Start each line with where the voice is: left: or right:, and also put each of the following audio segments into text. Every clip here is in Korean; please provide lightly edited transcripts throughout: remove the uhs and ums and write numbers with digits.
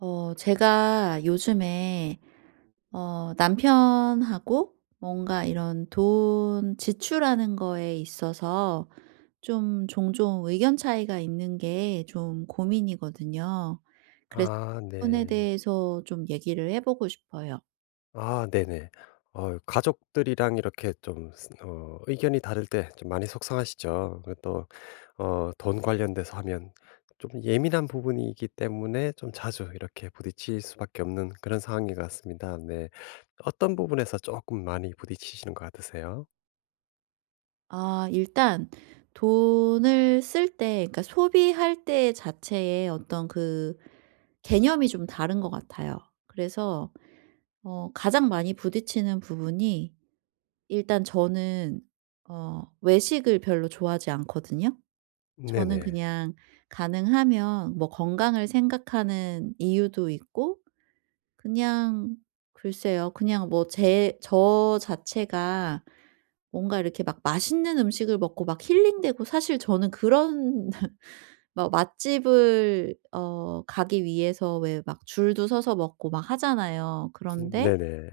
right: 제가 요즘에 남편하고 뭔가 이런 돈 지출하는 거에 있어서 좀 종종 의견 차이가 있는 게 좀 고민이거든요. 그래서
left: 아,
right: 이 부분에
left: 네.
right: 대해서 좀 얘기를 해 보고 싶어요.
left: 아, 네네. 어, 가족들이랑 이렇게 좀 스 어 의견이 다를 때 좀 많이 속상하시죠. 그 또 어, 돈 관련돼서 하면 좀 예민한 부분이기 때문에 좀 자주 이렇게 부딪힐 수밖에 없는 그런 상황인 것 같습니다. 네. 어떤 부분에서 조금 많이 부딪히시는 것 같으세요?
right: 아, 일단 돈을 쓸 때, 그러니까 소비할 때 자체에 어떤 그 개념이 좀 다른 것 같아요. 그래서 가장 많이 부딪히는 부분이, 일단 저는 외식을 별로 좋아하지 않거든요. 저는
left: 네네.
right: 그냥 가능하면 뭐 건강을 생각하는 이유도 있고, 그냥 글쎄요. 그냥 뭐 제 저 자체가 뭔가 이렇게 막 맛있는 음식을 먹고 막 힐링되고, 사실 저는 그런 막 맛집을 가기 위해서 왜 막 줄도 서서 먹고 막 하잖아요.
left: 음,
right: 그런데
left: 네네.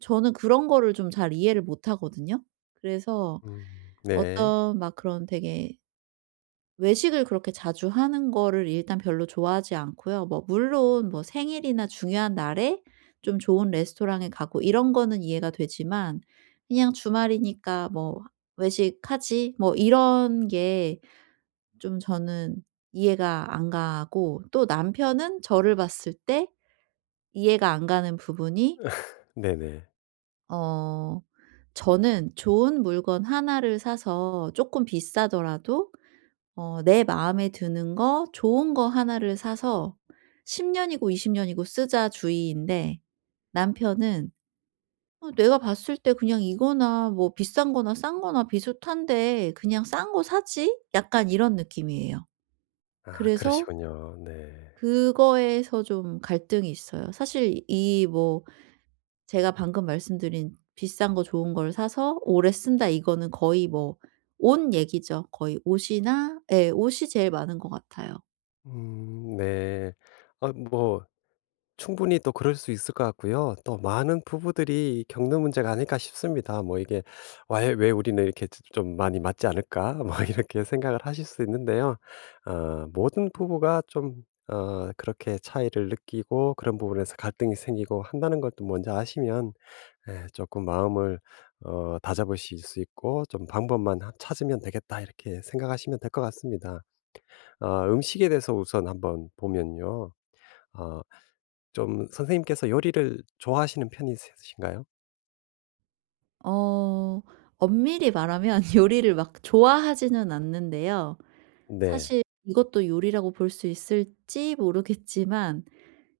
right: 저는 그런 거를 좀 잘 이해를 못 하거든요. 그래서
left: 음, 네.
right: 어떤 막 그런 되게 외식을 그렇게 자주 하는 거를 일단 별로 좋아하지 않고요. 뭐 물론 뭐 생일이나 중요한 날에 좀 좋은 레스토랑에 가고 이런 거는 이해가 되지만, 그냥 '주말이니까 뭐 외식하지.' 뭐 이런 게 좀 저는 이해가 안 가고, 또 남편은 저를 봤을 때 이해가 안 가는 부분이,
left: 네네.
right: 어 저는 좋은 물건 하나를 사서 조금 비싸더라도 내 마음에 드는 거, 좋은 거 하나를 사서 10년이고 20년이고 쓰자 주의인데, 남편은 "어 내가 봤을 때 그냥 이거나 뭐 비싼 거나 싼 거나 비슷한데 그냥 싼 거 사지?" 약간 이런 느낌이에요.
left: 아,
right: 그래서
left: 그러시군요. 네.
right: 그거에서 좀 갈등이 있어요. 사실 이 뭐, 제가 방금 말씀드린 비싼 거 좋은 걸 사서 오래 쓴다 이거는 거의 뭐 옷 얘기죠. 거의 옷이나, 예, 옷이 제일 많은 것 같아요.
left: 음, 네. 아뭐 충분히 또 그럴 수 있을 것 같고요. 또 많은 부부들이 겪는 문제가 아닐까 싶습니다. 뭐 이게 '왜 우리는 이렇게 좀 많이 맞지 않을까?' 뭐 이렇게 생각을 하실 수 있는데요. 어, 모든 부부가 좀 어, 그렇게 차이를 느끼고 그런 부분에서 갈등이 생기고 한다는 것도 먼저 아시면 예금 마음을 어, 다잡으실 수 있고 좀 '방법만 하 찾으면 되겠다.' 이렇게 생각하시면 될 것 같습니다. 아, 음식에 대해서 우선 한번 보면요. 어, 좀 선생님께서 요리를 좋아하시는 편이으신가요?
right: 어 엄밀히 말하면 요리를 막 좋아하지는 않는데요.
left: 네.
right: 사실 이것도 요리라고 볼 수 있을지 모르겠지만,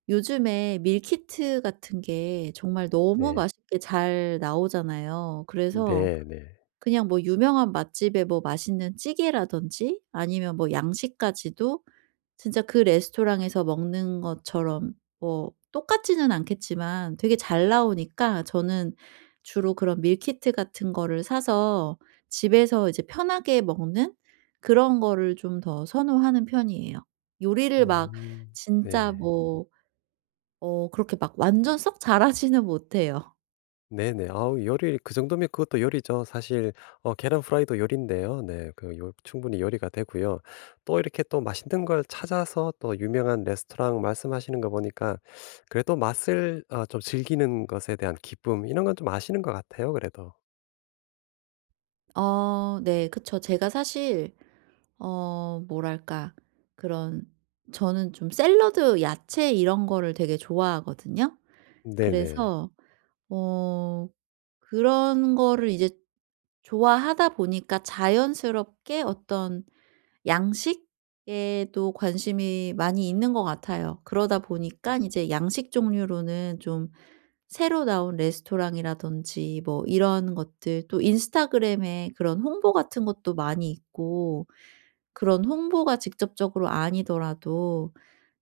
right: 요즘에 밀키트 같은 게 정말 너무
left: 네.
right: 맛있게 잘 나오잖아요. 그래서
left: 네네.
right: 그냥 뭐 유명한 맛집에 뭐 맛있는 찌개라든지, 아니면 뭐 양식까지도 진짜 그 레스토랑에서 먹는 것처럼, 뭐 똑같지는 않겠지만, 되게 잘 나오니까 저는 주로 그런 밀키트 같은 거를 사서 집에서 이제 편하게 먹는 그런 거를 좀 더 선호하는 편이에요. 요리를 막,
left: 음.
right: 진짜
left: 네.
right: 뭐, 그렇게 막 완전 썩 잘하지는 못해요.
left: 네네. 아우, 요리 그 정도면 그것도 요리죠. 사실 어, 계란 프라이도 요리인데요. 네. 그 요, 충분히 요리가 되고요. 또 이렇게 또 맛있는 걸 찾아서 또 유명한 레스토랑 말씀하시는 거 보니까 그래도 맛을 어, 좀 즐기는 것에 대한 기쁨 이런 건 좀 아시는 것 같아요, 그래도.
right: 네, 그쵸. 제가 사실 뭐랄까, 그런, 저는 좀 샐러드 야채 이런 거를 되게 좋아하거든요.
left: 네네.
right: 그래서 어 그런 거를 이제 좋아하다 보니까 자연스럽게 어떤 양식에도 관심이 많이 있는 것 같아요. 그러다 보니까 이제 양식 종류로는 좀 새로 나온 레스토랑이라든지 뭐 이런 것들, 또 인스타그램에 그런 홍보 같은 것도 많이 있고, 그런 홍보가 직접적으로 아니더라도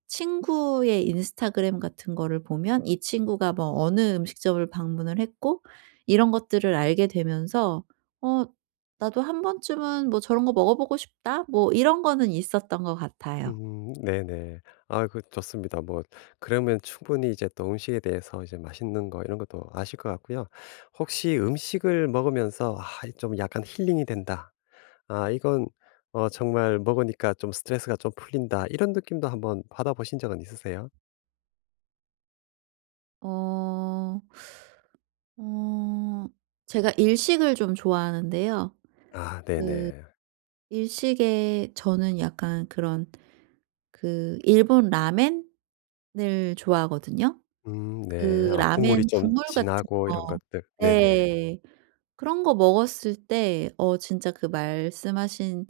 right: 친구의 인스타그램 같은 거를 보면 이 친구가 뭐 어느 음식점을 방문을 했고 이런 것들을 알게 되면서 '어 나도 한 번쯤은 뭐 저런 거 먹어보고 싶다.' 뭐 이런 거는 있었던 것 같아요.
left: 음, 네네. 아 그, 좋습니다. 뭐 그러면 충분히 이제 또 음식에 대해서 이제 맛있는 거 이런 것도 아실 것 같고요. 혹시 음식을 먹으면서 '아 좀 약간 힐링이 된다. 아 이건 어, 정말 먹으니까 좀 스트레스가 좀 풀린다.' 이런 느낌도 한번 받아보신 적은 있으세요?
right: 어. 어 제가 일식을 좀 좋아하는데요.
left: 아, 네네.
right: 일식에 저는 약간 그런 그 일본 라멘을 좋아하거든요.
left: 음, 네.
right: 그
left: 아, 국물이
right: 라멘
left: 좀
right: 국물 같은
left: 진하고
right: 거.
left: 이런 것들. 네네.
right: 네. 그런 거 먹었을 때 진짜 그 말씀하신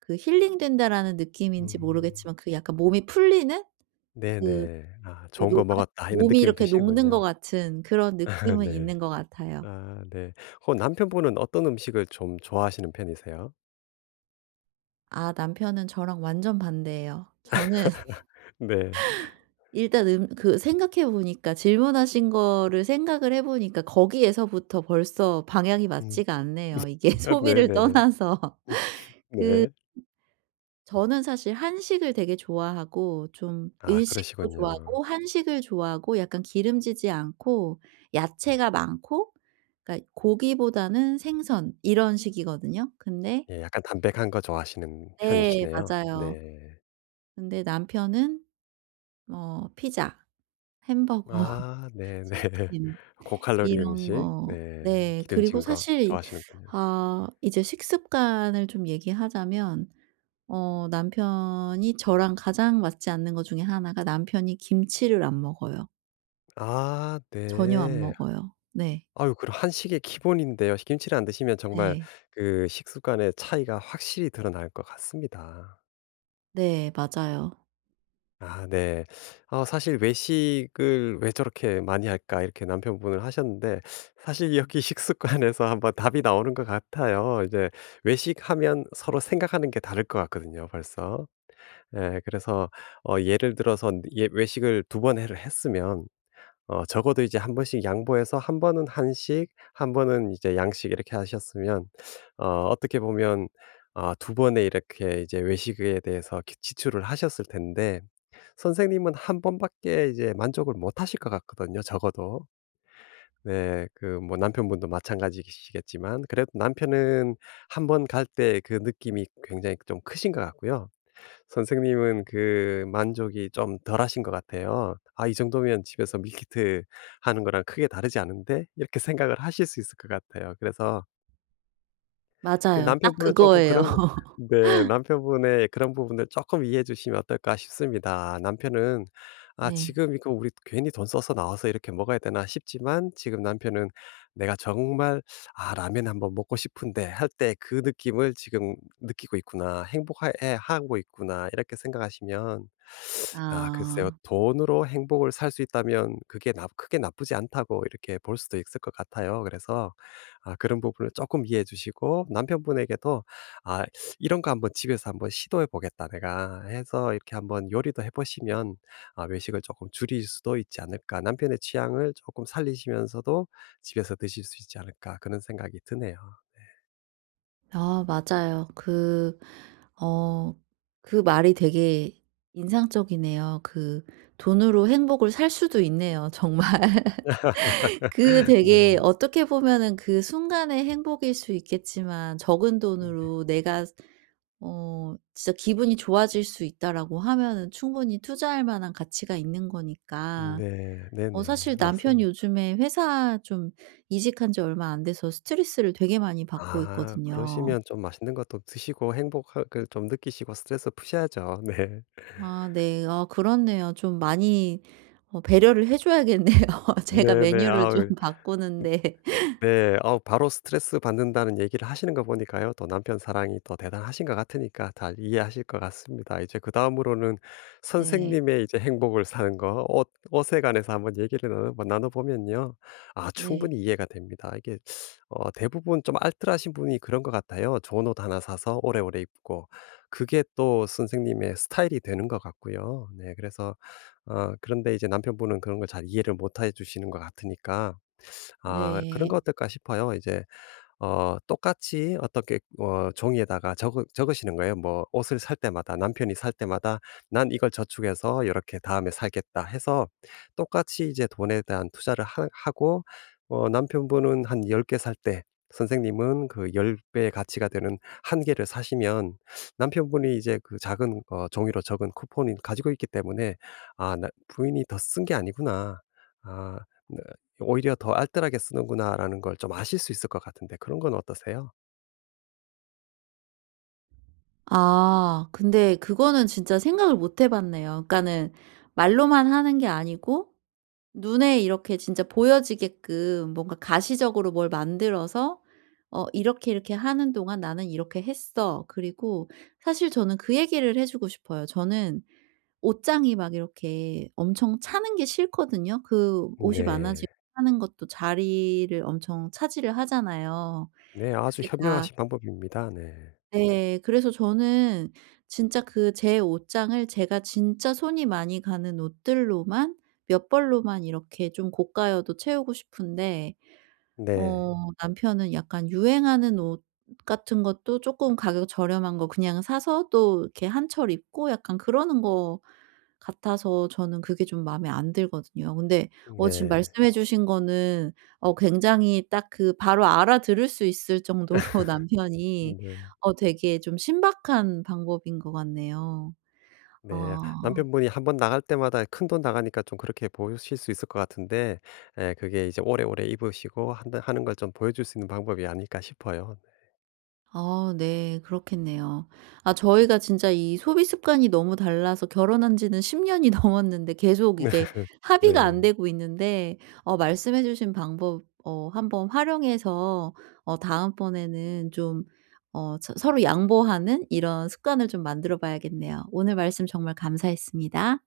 right: 그 '힐링된다.'라는 느낌인지
left: 음.
right: 모르겠지만 그 약간 몸이 풀리는, 그
left: 네네. '아
right: 그
left: 좋은 거
right: 녹아,
left: 먹었다.' 이런
right: 몸이
left: 느낌이
right: 이렇게 녹는 것
left: 드시는군요.
right: 같은 그런 느낌은
left: 네.
right: 있는 것 같아요.
left: 아, 네. 어, 남편분은 어떤 음식을 좀 좋아하시는 편이세요?
right: 아, 남편은 저랑 완전 반대예요. 저는
left: 네.
right: 일단 생각해 보니까, 질문하신 거를 생각을 해 보니까, 거기에서부터 벌써 방향이
left: 음.
right: 맞지가 않네요. 이게
left: 아,
right: 소비를
left: 네네.
right: 떠나서 그
left: 네.
right: 저는 사실 한식을 되게 좋아하고, 좀
left: 아,
right: 일식도
left: 그러시군요.
right: 좋아하고, 한식을 좋아하고, 약간 기름지지 않고 야채가 많고, 그러니까 고기보다는 생선 이런 식이거든요. 근데,
left: 예, 약간 담백한 거 좋아하시는
right: 네,
left: 편이시네요.
right: 맞아요.
left: 네.
right: 근데 남편은 뭐 피자, 햄버거,
left: 아, 네네.
right: 치킨
left: 고칼로리
right: 이런
left: 음식,
right: 거.
left: 네,
right: 네. 그리고
left: 기름진 거
right: 사실
left: 좋아하시는군요.
right: 아, 이제 식습관을 좀 얘기하자면 남편이 저랑 가장 맞지 않는 것 중에 하나가 남편이 김치를 안 먹어요.
left: 아,
right: 전혀 안
left: 네.
right: 먹어요. 네.
left: 아유, 그럼 한식의 기본인데요. 김치를 안 드시면 정말
right: 네.
left: 그 식습관의 차이가 확실히 드러날 것 같습니다.
right: 네. 맞아요.
left: 아, 네. 아 사실 '외식을 왜 저렇게 많이 할까?' 이렇게 남편분을 하셨는데 사실 여기 식습관에서 한번 답이 나오는 것 같아요. 이제 외식하면 서로 생각하는 게 다를 것 같거든요, 벌써. 예, 그래서 어, 예를 들어서 예 외식을 두 번 해를 했으면 어, 적어도 이제 한 번씩 양보해서 한 번은 한식, 한 번은 이제 양식 이렇게 하셨으면 어, 어떻게 보면 어, 두 번의 이렇게 이제 외식에 대해서 기 지출을 하셨을 텐데 선생님은 한 번밖에 이제 만족을 못 하실 것 같거든요, 적어도. 네. 그 뭐 남편분도 마찬가지시겠지만 그래도 남편은 한 번 갈 때 그 느낌이 굉장히 좀 크신 것 같고요. 선생님은 그 만족이 좀 덜하신 것 같아요. '아 이 정도면 집에서 밀키트 하는 거랑 크게 다르지 않은데?' 이렇게 생각을 하실 수 있을 것 같아요. 그래서 그
right: 맞아요. 딱
left: 남편분은 쪼끔
right: 그거예요.
left: 그런 거, 네, 남편분의 그런 부분을 쪼끔 이해해 주시면 어떨까 싶습니다. 남편은 '아
right: 네.
left: 지금 이거 우리 괜히 돈 써서 나와서 이렇게 먹어야 되나?' 싶지만 지금 남편은 '내가 정말 아 라면 한번 먹고 싶은데.' 할 때 그 느낌을 지금 느끼고 있구나. 행복해 하고 있구나. 이렇게 생각하시면 아 글쎄요,
right: 아.
left: 돈으로 행복을 살 수 있다면 그게 나 크게 나쁘지 않다고 이렇게 볼 수도 있을 것 같아요. 그래서 아, 그런 부분을 조금 이해해 주시고 남편분에게도 '아 이런 거 한번 집에서 한번 시도해 보겠다 내가.' 해서 이렇게 한번 요리도 해 보시면 아 외식을 조금 줄일 수도 있지 않을까. '남편의 취향을 조금 살리시면서도 집에서 드실 수 있지 않을까.' 그런 생각이 드네요.
right: 아, 맞아요. 어 그 말이 되게 인상적이네요. 그 돈으로 행복을 살 수도 있네요, 정말. 되게
left: 네.
right: 어떻게 보면은 그 순간의 행복일 수 있겠지만, 적은
left: 네.
right: 돈으로 내가 진짜 '기분이 좋아질 수 있다.'라고 하면은 충분히 투자할 만한 가치가 있는 거니까.
left: 네. 네네.
right: 사실 남편이
left: 맞습니다.
right: 요즘에 회사 좀 이직한 지 얼마 안 돼서 스트레스를 되게 많이 받고
left: 아,
right: 있거든요.
left: 그러시면 좀 맛있는 것도 드시고 행복을 좀 느끼시고 스트레스 푸셔야죠. 네.
right: 아, 네. 아, 그렇네요. 좀 많이 배려를 해 줘야겠네요. 제가
left: 네네.
right: 메뉴를 좀
left: 아우.
right: 바꾸는데.
left: 네. 아, 바로 스트레스 받는다는 얘기를 하시는 거 보니까요. 또 남편 사랑이 더 대단하신 것 같으니까 잘 이해하실 것 같습니다. 이제 그다음으로는
right: 네.
left: 선생님의 이제 행복을 사는 거 옷, 옷에 관해서 한번 얘기를 나눠 보면요. 아,
right: 네.
left: 충분히 이해가 됩니다. 이게 어, 대부분 좀 알뜰하신 분이 그런 것 같아요. 좋은 옷 하나 사서 오래오래 입고 그게 또 선생님의 스타일이 되는 것 같고요. 네. 그래서 어, 그런데 이제 남편분은 그런 걸 잘 이해를 못 해 주시는 것 같으니까 아 그런 거
right: 네.
left: 어떨까 싶어요. 이제 어, 똑같이 어떻게 어, 종이에다가 적으시는 거예요. 뭐 옷을 살 때마다 남편이 살 때마다 '난 이걸 저축해서 이렇게 다음에 살겠다.' 해서 똑같이 이제 돈에 대한 투자를 하 하고 어, 남편분은 한 10개 살 때 선생님은 그 10배 배의 가치가 되는 1개 개를 사시면 남편분이 이제 그 작은 어, 종이로 적은 쿠폰을 가지고 있기 때문에 '아 나 부인이 더 쓴 게 아니구나.' 아. 오히려 더 알뜰하게 쓰는구나라는 걸 좀 아실 수 있을 것 같은데, 그런 건 어떠세요?
right: 아 근데 그거는 진짜 생각을 못해 봤네요. 그러니까는 말로만 하는 게 아니고 눈에 이렇게 진짜 보여지게끔 뭔가 가시적으로 뭘 만들어서 "어 이렇게, 이렇게 하는 동안 나는 이렇게 했어." 그리고 사실 저는 그 얘기를 해 주고 싶어요. 저는 옷장이 막 이렇게 엄청 차는 게 싫거든요. 그 옷이
left: 네.
right: 많아지고 하는 것도 자리를 엄청 차지를 하잖아요.
left: 네. 아주
right: 그게 다.
left: 현명하신 방법입니다. 네.
right: 네. 그래서 저는 진짜 그 제 옷장을 제가 진짜 손이 많이 가는 옷들로만, 몇 벌로만 이렇게 좀 고가여도 채우고 싶은데,
left: 네.
right: 어 남편은 약간 유행하는 옷 같은 것도 쪼끔 가격 저렴한 거 그냥 사서 또 이렇게 한철 입고 약간 그러는 거 같아서 저는 그게 좀 마음에 안 들거든요. 근데 지금
left: 네.
right: 말씀해 주신 거는 굉장히 딱 바로 알아들을 수 있을 정도로 남편이
left: 네.
right: 되게 좀 신박한 방법인 것 같네요.
left: 네.
right: 아.
left: 남편분이 한번 나갈 때마다 큰돈 나가니까 좀 그렇게 보실 수 있을 것 같은데 예, 그게 이제 오래오래 입으시고 한다 하는 걸 좀 보여줄 수 있는 방법이 아닐까 싶어요.
right: 아, 네. 그렇겠네요. 아, 저희가 진짜 이 소비 습관이 너무 달라서 결혼한 지는 10년이 넘었는데 계속 이게 합의가 안
left: 네.
right: 되고 있는데, 말씀해 주신 방법 한번 활용해서 다음번에는 좀 서로 양보하는 이런 습관을 좀 만들어 봐야겠네요. 오늘 말씀 정말 감사했습니다.